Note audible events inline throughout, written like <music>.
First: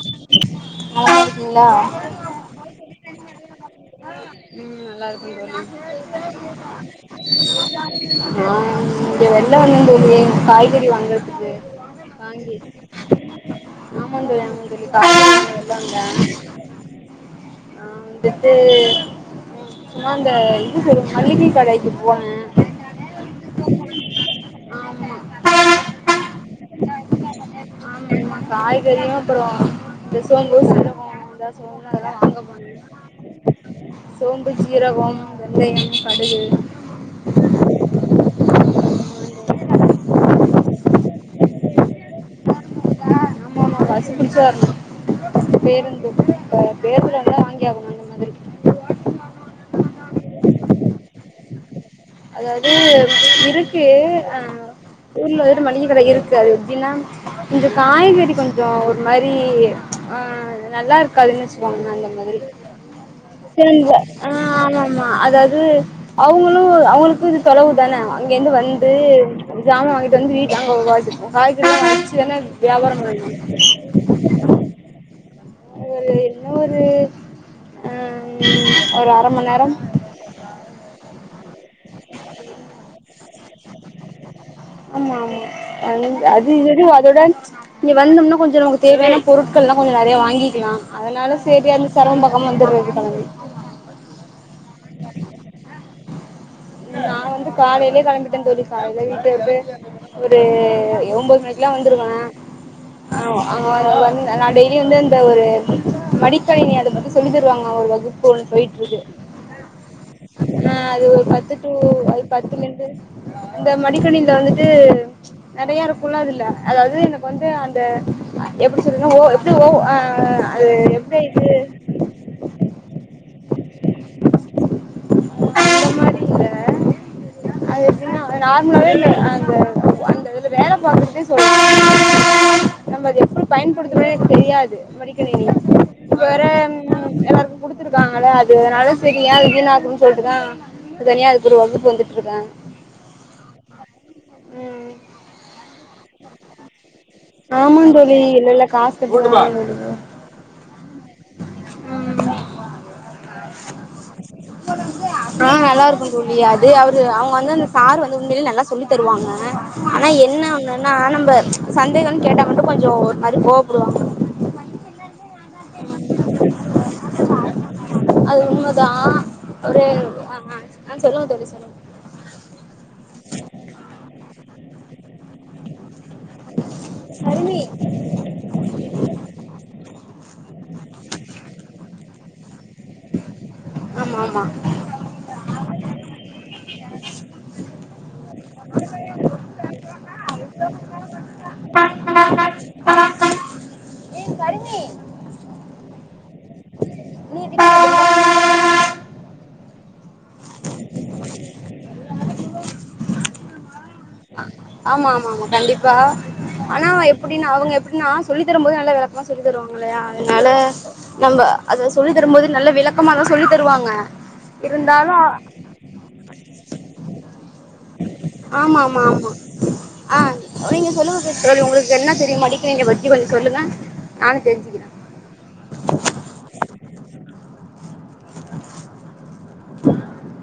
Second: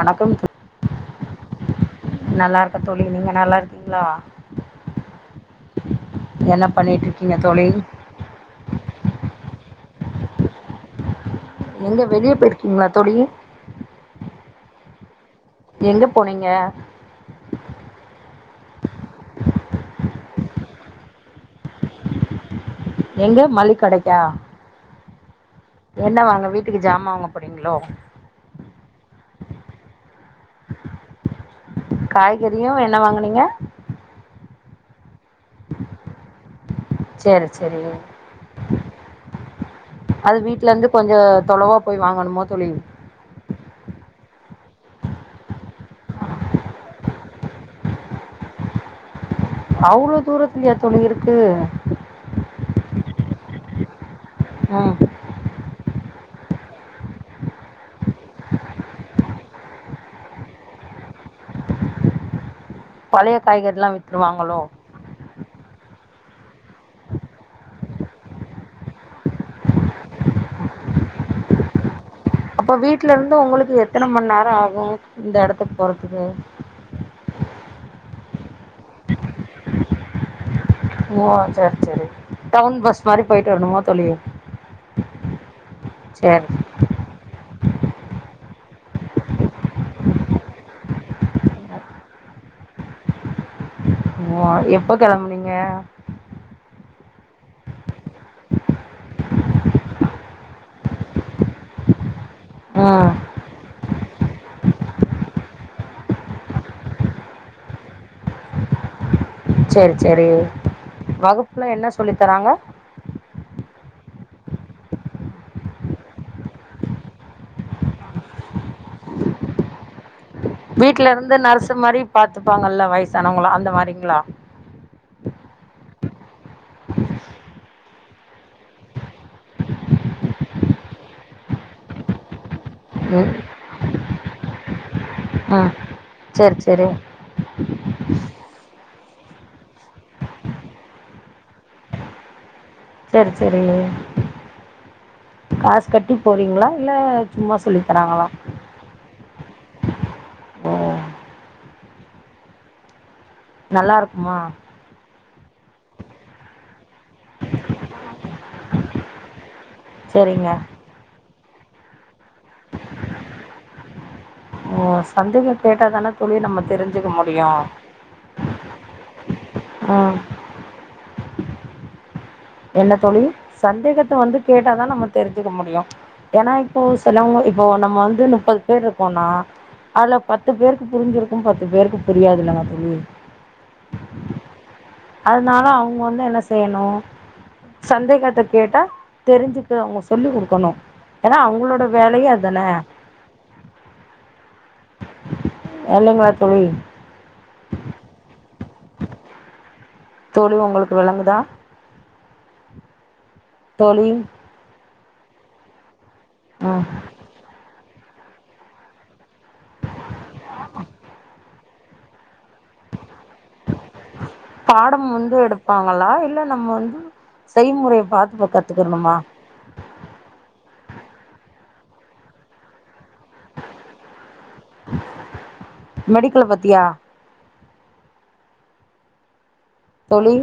வணக்கம் தோழி நல்லா இருக்க தோழி நீங்க நல்லா இருக்கீங்களா ம் நல்லா இருக்க என்ன பண்ணிட்டு தோழி இருக்கீங்க தோழி அப்றோ இங்க வெள்ள வந்த தோழி காய்கறி வாங்க எங்க வெளிய வாங்கி போயிருக்கீங்களா தோழி ஆமா தோழி ஆமா தோழி காய்கறி வாங்க வெள்ள வந்த எங்க போனீங்க நா வந்துட்டு சும்மா அந்த இது மளிகை கடைக்கு போன எங்க மல்லிக் கடைக்கா ஆமா என்ன வாங்க வீட்டுக்கு ஜாமா வாங்க போறீங்களோ ஆமா காய்கறியு அப்பறோ இந்த சோம்பும் சீரகோ த சோ அதலா வாங்க காய்கறியு போன என்ன வாங்குனீங்க சோம்பு சீரகம் வெந்தயம் கடுகு சேரி சேரிங்க அது வீட்ல இந்து கொஞ்ச தொலவா போய் வாங்கணுமோ தோழி <unintelligible> ஆமா ஆமா பசி புடிச்சு வரணு பேருந்து பேருந்துல இருந்தா வாங்கி ஆகணு அந்த மாதிரி அவ்ளோ தூரத்துலயா தோழி இருக்கு அதாது இருக்கு ம் ஊர்ல இரு மளிகக்கட இருக்கு அது எப்டின்னா இந்த காய்கறி கொஞ்சோ ஒரு மாரி ஆ நல்லா இருக்காதுன்னு வச்சுக்கோங்க அந்த மாதிரி பழைய காய்கறிலா <unintelligible> ஆ வித்துருவாங்களோ ஆமாம் ஆமா அதாவது அவங்களு அவங்களுக்கு இது தொலவு தான அங்கேந்து வந்து சாமான் வாங்கிட்டு வந்து வீட்டு அங்க காய்கறிளா வச்சு தான அப்ப வியாபாரம் வீட்ல இருந்து பண்ணனு உங்களுக்கு எத்தன மண் நேரோ ஆகு இந்த எடத்துக்கு போறதுக்கு இது ஆ ஒரு அர மண் நேரம் ஓ சரி சரி டவுன் பஸ் மாரி போயிட்டு வரணுமா தோழி ஆமா ஆமா அ சேரி அது இது அதோடன் இங்க வந்தோம்னா கொஞ்ச நமக்கு தேவையான பொருட்கள்லா கொஞ்ச நெறையா வாங்கிக்லா அதனால சேரி அந்த செரம பாக்காம வந்தர்றது கெளம்பி ஓ எப்ப கெளம்புனீங்க நா வந்து காலைலே கெளம்பிட்டே தோழி கால்ல வீட்ல இருந்து ஒரு ஒம்போது மணிக்குலா வந்துருவே ஆ ஆ அங்க வர வந் நா டெய்லி வந்து அந்த ஒரு மடிக்கணினி அதப் பத்தி சொல்லித் தருவாங்க ஒரு வகுப்புன் பொயிட்ருக்கு சேரி சேரி ஆ அது ஒரு பத்து வகுப்புல டூ என்ன சொல்லி அது தராங்க பத்துலந்து ஒரு இந்த மடிக்கணினில வந்துட்டு நெறையா இருக்குல அதுல அதாது எனக்கு வந்து அந்த எப்டி சொல்லது ஓ எப்டி ஓ ஆ அது வீட்ல எப்டி இருந்து இது நர்ஸு மாரி பாத்துப்பாங்கல்ல வயசானவங்களா அந்த மாரிங்ளா அந்த மாரி இல்ல அது எப்டினா நார்மலாவே அந்த அது நேர பாத்துகிட்டே சொல் நம்ம அத ம் எப்டி பயன்படுத்துனே எனக்கு தெரியாது மடிக்கணினிய ம் இப்ப வேற சேரி சேரி எல்லார்க்கும் குடுத்துருக்காங்கல அது அதனால செரி ஏ வீணாக்குனு சொல்ட்டுதா தனியா அதுக்கு ஒரு வகுப்பு வந்துட் இதா செர் சரி காஸ் கட்டிப் போறீங்களா இல்ல சும்மா சொல்லித் த ஆமாந் தோழி இல்ல இல்ல காசு ஓ நல்லா இருக்குமா ம் ஆ நல்லாருக்கு தோழி அது அ வுங்க வந்து அந்த சார் வந்து உண்மையிலே நல்லா சொல்லித் தருவாங்க ஆனா என்ன சேரிங்க ஒன்னு ஆனா நம்ப சந்தேகன் கேட்டா மட்டு கொஞ்சோ ஒரு மாரி கோவப்படுவாங்க ஓ சந்தேக கேட்டா தானே தோழி நம்ம தெரிஞ்சுக்க முடியு அது உண்மதா ஒரு ம் ஆ ஆ சொல்லுங்க தோழி சொல்லுங் என்ன தோழி சந்தேகத்த வந்து கேட்டாதா நம்ம தெரிஞ்சுக்க முடியு ஏனா இப்போ செலவங்க கருமி இப்போ நம்ம வந்து முப்பது பேர் இருக்கோனா அதுல பத்து பேருக்கு புரிஞ்சிருக்கு பத்து பேருக்கு புரியாதில்லங்க தோழி ஆமா ஆமா அதனால அவுங்க வந்து என்ன செய்ணு சந்தேகத்த கேட்டா தெரிஞ்சுக்க அவுங்க சொல்லி குடுக்கணு ஏனா அவங்களோட வேலயே அதானே கருமி என்னங்க தோழி நீ <unintelligible> தோழி ஒங்ளுக்கு வெளங்குதா தோழி அ ஆமா ஆமா ஆமா கண்டிப்பா ம் ஆனா எப் டினா அவுங் எப்டினா சொல்லிதர போதே நல்லா வெளக்கமா சொல்லி தருவாங்க இல்லயா அதுனால நம்ம அத சொல்லிதர போது நல்லா விளக்கமாதா சொல்லி தருவாங்க பாடம் இருந்தாலும் வந்து எடுப்பாங்களா இல்ல நம்ம வந்து செய்முறை ஆமா ஆமா ஆமா ஆ அ நீங்க சொல்லுங்க சிஸ்டர் உங்ளுக்கு என்ன தெரியும் மெடிக்கல் லைனா பத்தி கொஞ்சோ சொல்லுங்க நானு தெரிஞ்சி மெடிக்கல்ல பத்தியா தோழி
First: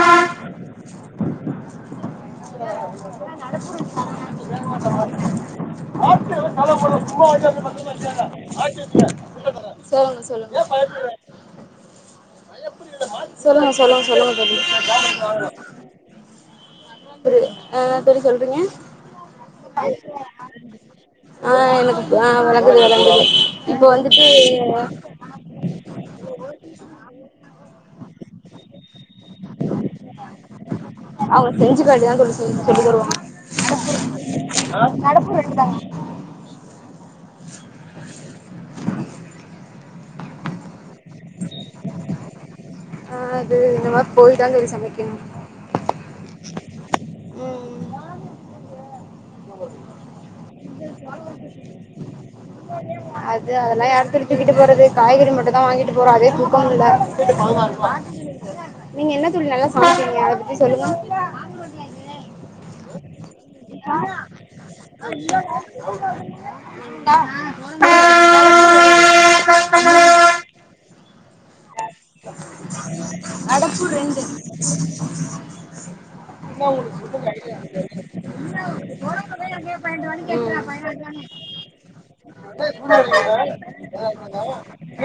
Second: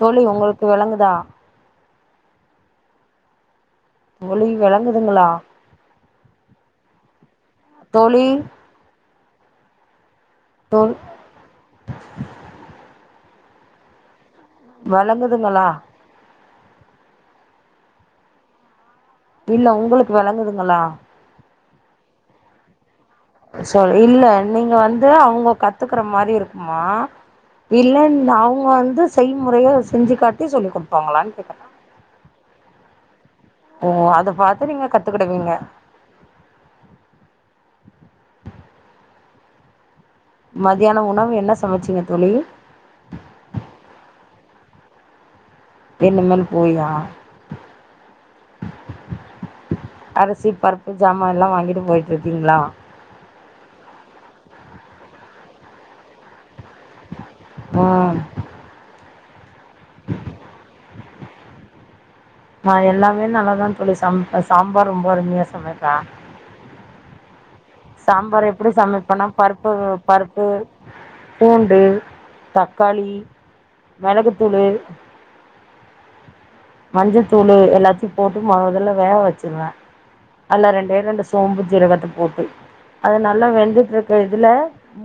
தோழி உங்களுக்கு வெளங்குதா தோழி வெளங்குதுங்ளா <unintelligible> <unintelligible> தோழி <unintelligible> சொல்லுங்க சொல்லுங்க தோ சொல்லுங்க சொல்லுங்க சொல்லுங்க தோழி வெளங்குதுங்களா புரில ஆ நா தோழி சொல்றிங்க இல்ல உங்ளுக்கு வெளங்குதுங்களா ஆ ஆ எனக்கு பு வெளங்குது வெளங்குது சோ இல்ல நீங்க வந்து அவுங்க கத்துக்குற மாரி இருக்குமா இல்லனா அவுங்க வந்து செய்முறையா செஞ்சு காட்டி சொல்லி குடுப்பாங்களான்னு கேட்ட செஞ்சி காட்டி தா தோழி சொல் சொல்லி தருவாங்க ஓ அத பாத்து நீங்க கத்துக்கிடுவீங்க மத்தியானோ உணவு என்ன சமச்சிங்க தோழி ஆ அது இன்மே போய்தாங்க அது சமைக்கணு இன்னிமேல் போயா அரிசி பருப் ஜாமான்லா வாங்கிட்டு போயிட்டிருக்கீங்ளா அது அதெல்லா யாரு தோழி தூக்கிட்டு போறது காய்கறி மட்டுதா வாங்கிட்டு போற அதே தூக்கமுல்ல ம் நீங்க என்ன தோழி நல்லா சாமைப்பிங்க அத பத்தி சொல்லுங்க நா எல்லாமே நல்லாதா தோ சம்பே சாம்பார் ரொம்ப அருமையா சமைப்பே ம் சாம்பார் எப்டி சமைப்பேனா பருப்பு பருப்பு பூண்டு தக்காளி <unintelligible> அடுப்பு ரெண்டு மிளகுத்தூளு மஞ்சத்தூளு எல்லாத்தையும் போட்டு மொதல்ல வேக வச்சிருவே ம் அதுல ரெண்டே ரெண்டு சோம்பு ஜீரகத்த போட்டு அது நல்லா வெந்துட்டு <unintelligible> இருக்க இதுல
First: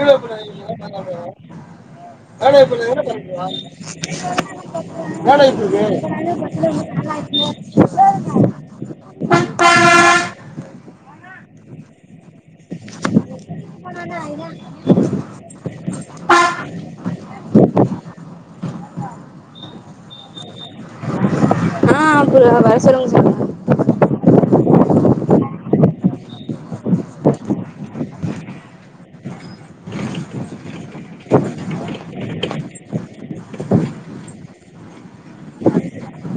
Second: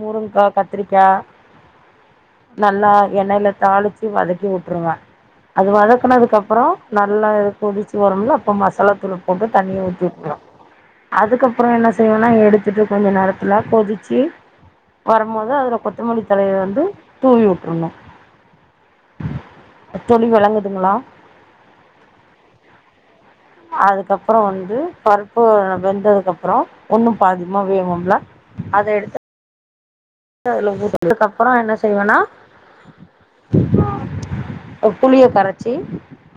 முருங்கா கத்திரிக்கா நல்லா எண்ணெயில தாளிச்சு வதக்கி <unintelligible> அப்றோ நல்லா அது கொதிச்சி வரும்ல அப்போ மசாலா தூள போட்டு தண்ணிய ஊத்திவுட்றுன்னு அதுக்கப்றோ என்ன செய்வேனா எடுத்துட்டு கொஞ்ச நேரத்துல கொதிச்சி வரும் போது அதுல கொத் கொத்தமல்லி தளய வந்து தூவிவுட்ருணு தோழி வெளங்குதுங்ளா ஆ புரிது வர சொல்லுங்க சொல்லுங்க அதுக்கப்றோ வந்து பருப்பு வெந்ததுக்கு அப்றோ ஒண்ணு பாதியுமா வேகும்ல அத எடுத்து அதுல ஊத்தனு அப்பறோ என்ன செய்வேனா ஒரு புளிய கரச்சி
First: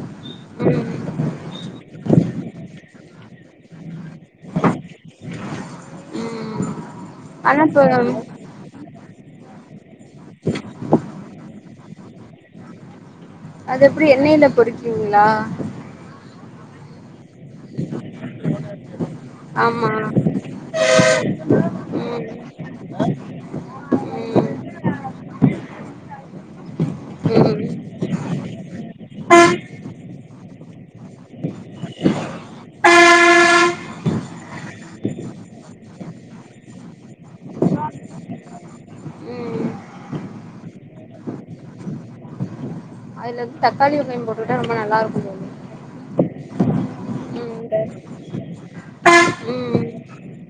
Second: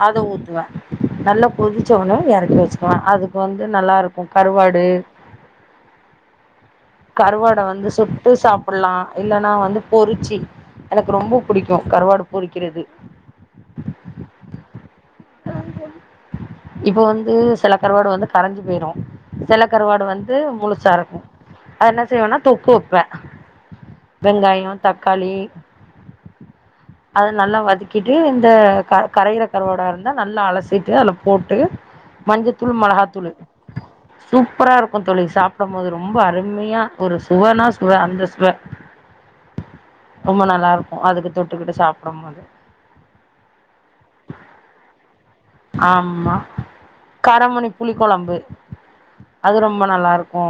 அத ஊத்துவ நல்லா கொதுச்ச ஒனே எறக்கி வெச்சுக்குவே அதுக்கு வந்து நல்லா இருக்கும் கருவாடு ம் கருவாட ஆனா வந்து இப்ப சுட்டு சாப் புல்லா இல்லன்னா வந்து பொறுச்சி எனக்கு ரொம்போ பிடிக்கு கருவாடு பொறிக்கிறது அது எப்பிடி எண்ணெயில்ல பொறிப்பீங்களா இப்ப வந்து சில கருவாடு வந்து கரஞ்சு போயிரு சில ஆமா கருவாடு வந்து முழுசா இருக்கு அது ம் என்ன ம் செய்வனா தொக்கு வெப்பே ம் வெங்காயொ தக்காளி அது நல்லா வதக்கிட்டு இந்த க கரயிற கருவாடா இ ந்தா நல்லா அலசிட்டு அதுல போட்டு மஞ்சத்தூள் மொளகாத்தூள் சூப்பரா இருக்கு தோழி சாப்புடும் போது ரொம்ப அருமையா ஒரு சுவனா சுவ அந்த சுவ ம் ரொம்ப நல்லா இருக்கு அதுக்கு தொட்டுக்கிட்டு சாப்புடும் போது அதுல ந்து தக்காளி வெங்காயொம் போட்டுக்குட்டா ரொம்ப நல்லா இருக்குந்தோழி ஆமா காரமணி இந்த புளி கொழம்பு அது ரொம்ப ம் நல்லாருக்கு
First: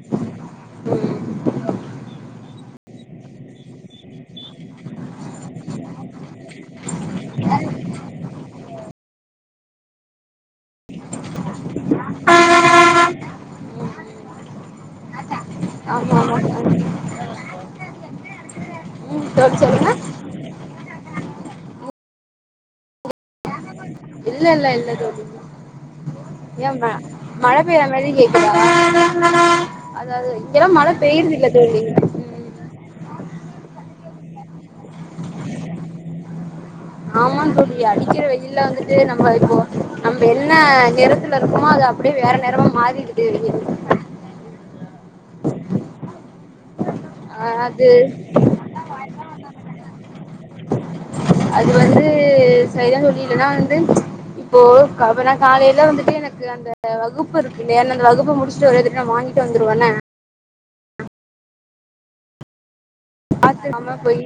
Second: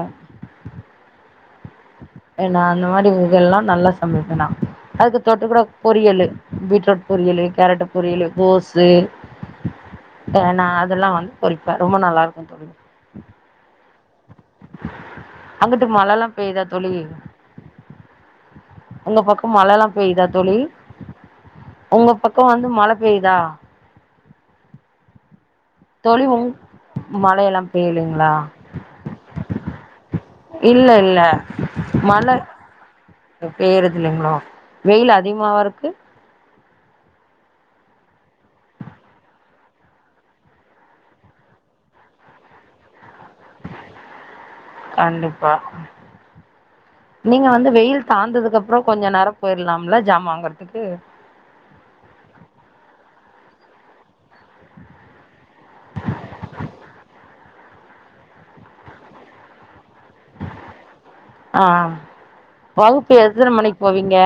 ம் ஏ நா அந்த மாரி உ இது எல்லா நல்லா சமப்பே நா அது தொட்டுகறக் பொரியலு பீட்ரூட் பொரியல்லு கேரட் பொரியலு கோசு ஆ நா அதெல்லா வந்து பொறிப்பே ரொம்ப நல்லா இருக்கு ஆமா ஆமா பேயிதா தோழி உங்க ம் பக்கம் தோழி மழல்லா சொல்லுங்க பேயிதா தோழி உங்க பக்கொம் வந்து மழ பேயிதா இல்ல இல்ல இல்ல தோழி தோழி உங் ஏம்மா மழ மழையெல்லா பேய்ற மாரி பெய்யலைங்களா கேக்குதா அது அது இங்கெலா மழ பெய் த மழ பேய்றது இல்லங்கெமா வெயில் அதிக்மாவா இருக்கு ஆமாங் தோழி அடிக்கிற வெயில வந்துட்டு நம்ம இப்போ நம்ப என்ன நிறத்துல இருக்கமோ அத அ அப்டே வேற நெறமா மாறிடுது கண்டிப்பா அ நீங்க வந்து அது வெயில் தாழ்ந்ததுக்கு அப்பொறொ கொஞ்ச நேரொ போயர்லாம் என்ன ஜாமா வாங்றதுக்கு அது வந்து சரிதா தோழி இல்லனா வந்து இப்போ கவுனா காலேல வந்துட்டு எனக்கு அந்த வகுப்பு இருக்கு இலேயேன்னா அந்த வகுப்பு முடுச்சுட்டு ஒரே தடவயா மானிங் ட்டு வந்துருவனா ஆ வகுப்பு எத்தன மணிக்கு போவீங்க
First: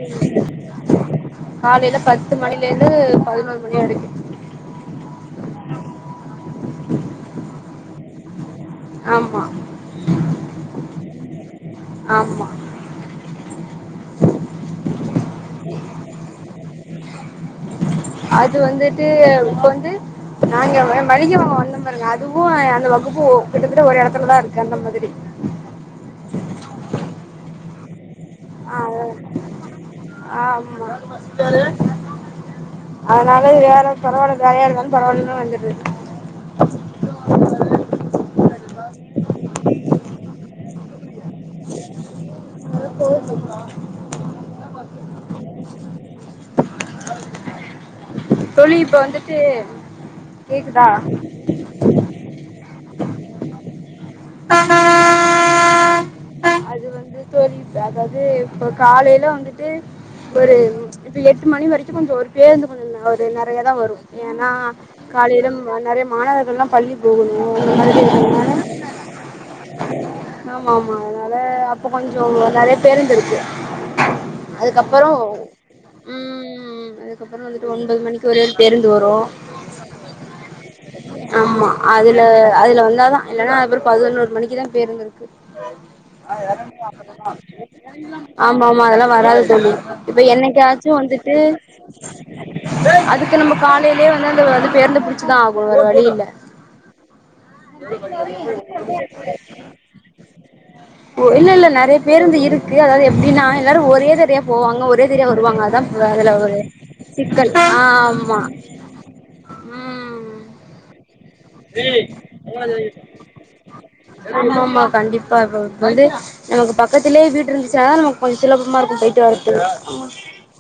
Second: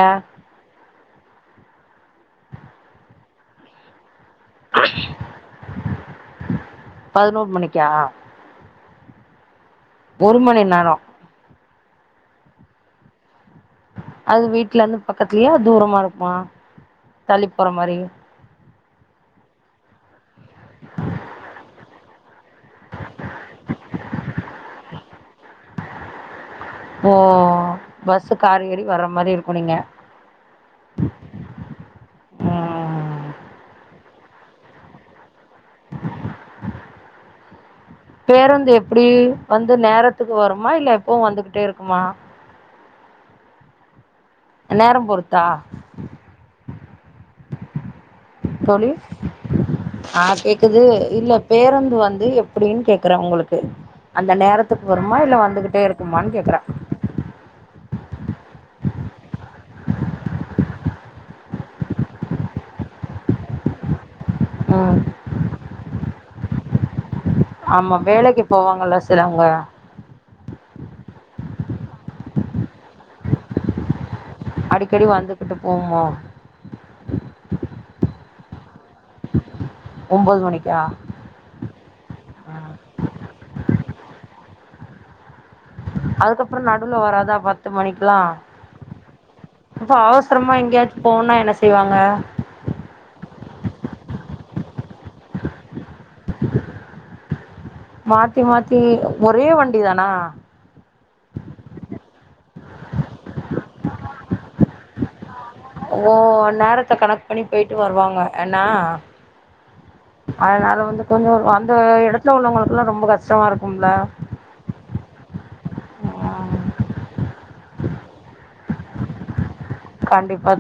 காலேல பத்து மணில இருந்து பதினோரு மணி வரெக்கு பதினோர் மணிக்கா ஆமா ஒரு மணி நேரோ ஆமா அது வீட்ல இருந்து பக்கத்லெயா தூரமா இருக்குமா தள்ளி போற மாரி அது வந்துட்டு இப்ப வந்து நாங்க வ மளிக வாங்க வந்தொம் பாருங்க அதுவு அ அ அந்த வகுப்பு ஒ கிட்டத்தட்ட ஒரு எடத்துலதா இருக்கு அந்த மாதிரி ஓ பஸ்ஸு காரு ஏறி ஆ வர்ற மாரி இருக்கு நீங்க ஆமா இப்பெல்லா ம் அதனால வேற பரவாலதாயே எதுவந் பரவாலன்னு வந்துட்டே பேருந்து எப்பிடி வந்து நேரத்துக்கு வருமா இல்ல எப்பவு வந்துகிட்டே இருக்குமா போதக்மா நேரம் பொறுத்தா தோழி இப்ப வந்துட்டு ஆ கேக்குது கேக்குதா இல்ல பேருந்து வந்து எப்பிடின்னு கேக்குற உங்களுக்கு அந்த நேரத்துக்கு வருமா இல்ல வந்துகிட்டே இரு குமானு கேக்கரா அது வந்து தோழி அதாவது இப்ப காலைல வந்துட்டு ஒரு இப்ப எட்டு மணி வரைக்கு கொஞ்சோ ஒரு பேருந்து கொஞ்சோ ஒரு நெறைய தா வரு எனா ம் காலையில நெறைய மாணவர்கள் எல்லா பள்ளி போகணும் அந்த ஆமா வேலைக்கு போவாங்கல்ல சிலவங்க ஆமா ஆமா அதுனால அப்ப கொஞ்சோ நெறைய பேருந்துருக்கு அடிக்கடி அதுக்கப்றோ வந்துகிட்டு போகுமோ ம் அதுக்கப்றோ வந்துட்டு ஒன்பது மணிக்கு ஒரே ஒரு பேருந்து வரு ஒம்போது மணிக்கா ஆமா அதுல அதுல வந்தாதா இல்லனா அதுப்றோ பதினொரு மணிக்கிதா பேருந்துருக்கு அதுக்கப்றோ ந டுல வராதா பத்து மணிக்குல்லா ஆமா ஆமா அதெல்லாம் வராது தோழி இப்ப அவசரமா என்னைக்காச்சும் எங்கயாச்சு போனா என்ன வந்துட்டு செய்வாங்க அதுக்கு நம்ப காலைலே வந்து அந்த அது பேருந்து பிடிச்சுதா ஆகுனு வேற வழி இல்ல மாத்தி மாத்தி ஒரே வண்டி தானா ஓ இல்லல்ல நெறைய பேருந்து இருக்கு அதாது எப்டின்னா எல்லாரு ஒரே தடியா போவாங்க ஒரே தடியா வருவாங்க அதா ஓ அதுல ஒரு நேரத்த கணக் பண்ணி சிக்கல் ஆ போயிட்டு வருவாங்க ஆமா ஏன்னா ம் அதுனால வந்து கொஞ்சோ அந்த எடத்துல உள்ளவங்களுகுல்லா ரொம்ப கஷ்டமா இருக்கும்ல ஆமா ஆமா கண்டிப்பா இப் இப்ப வந்து நமக்கு பக்கத்திலே வீடிருந்துச்சினா தா நமக்கு கொஞ்சோ சுலபமா இருக்கு போயிட்டு வரத்துக்கு கண்டிப்பா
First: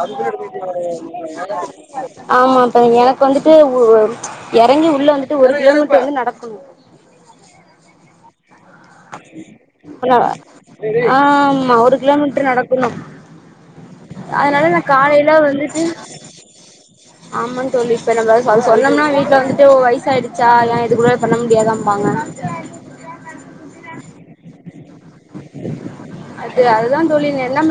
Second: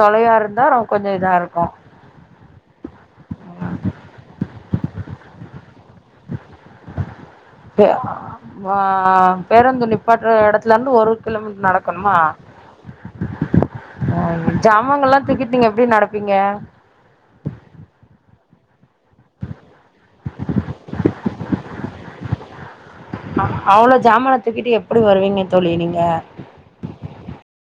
தொலையா இருந்தா ரொ- கொஞ்சம் இதா இருக்கும் ஆமா அப்ப எனக்கு வந்துட்டு உ எறங்கி உள்ள வந்துட்டு ஒரு கிலோமீட்டர் வந்து நடக்கணு அப்டியா ஆ பேருந்து நிப்பாட்ற எடத்துலருந்து ஒரு கிலோமீட் ஆமா ஒரு நடக்கணுமா கிலோமீட்டர் நடக்கணு அதனால நா ஜாமாங்கல்லா காலையில தூக்கிட் நீங்க எப்டி நடப்பீங்க ஆமா தோழி இப்ப நம்ம அத சொன்னம்னா வீட்ல வந்துட்டு வயிசாயிடுச்சா ஏன் இது கூட பண்ண முடியாதாம்பாங்க அவ்ளோ ஜாமானத்துக்கிட்டு எப்டி வருவீங்க தோழி நீங்க அது அதுதா தோழி நா என்ன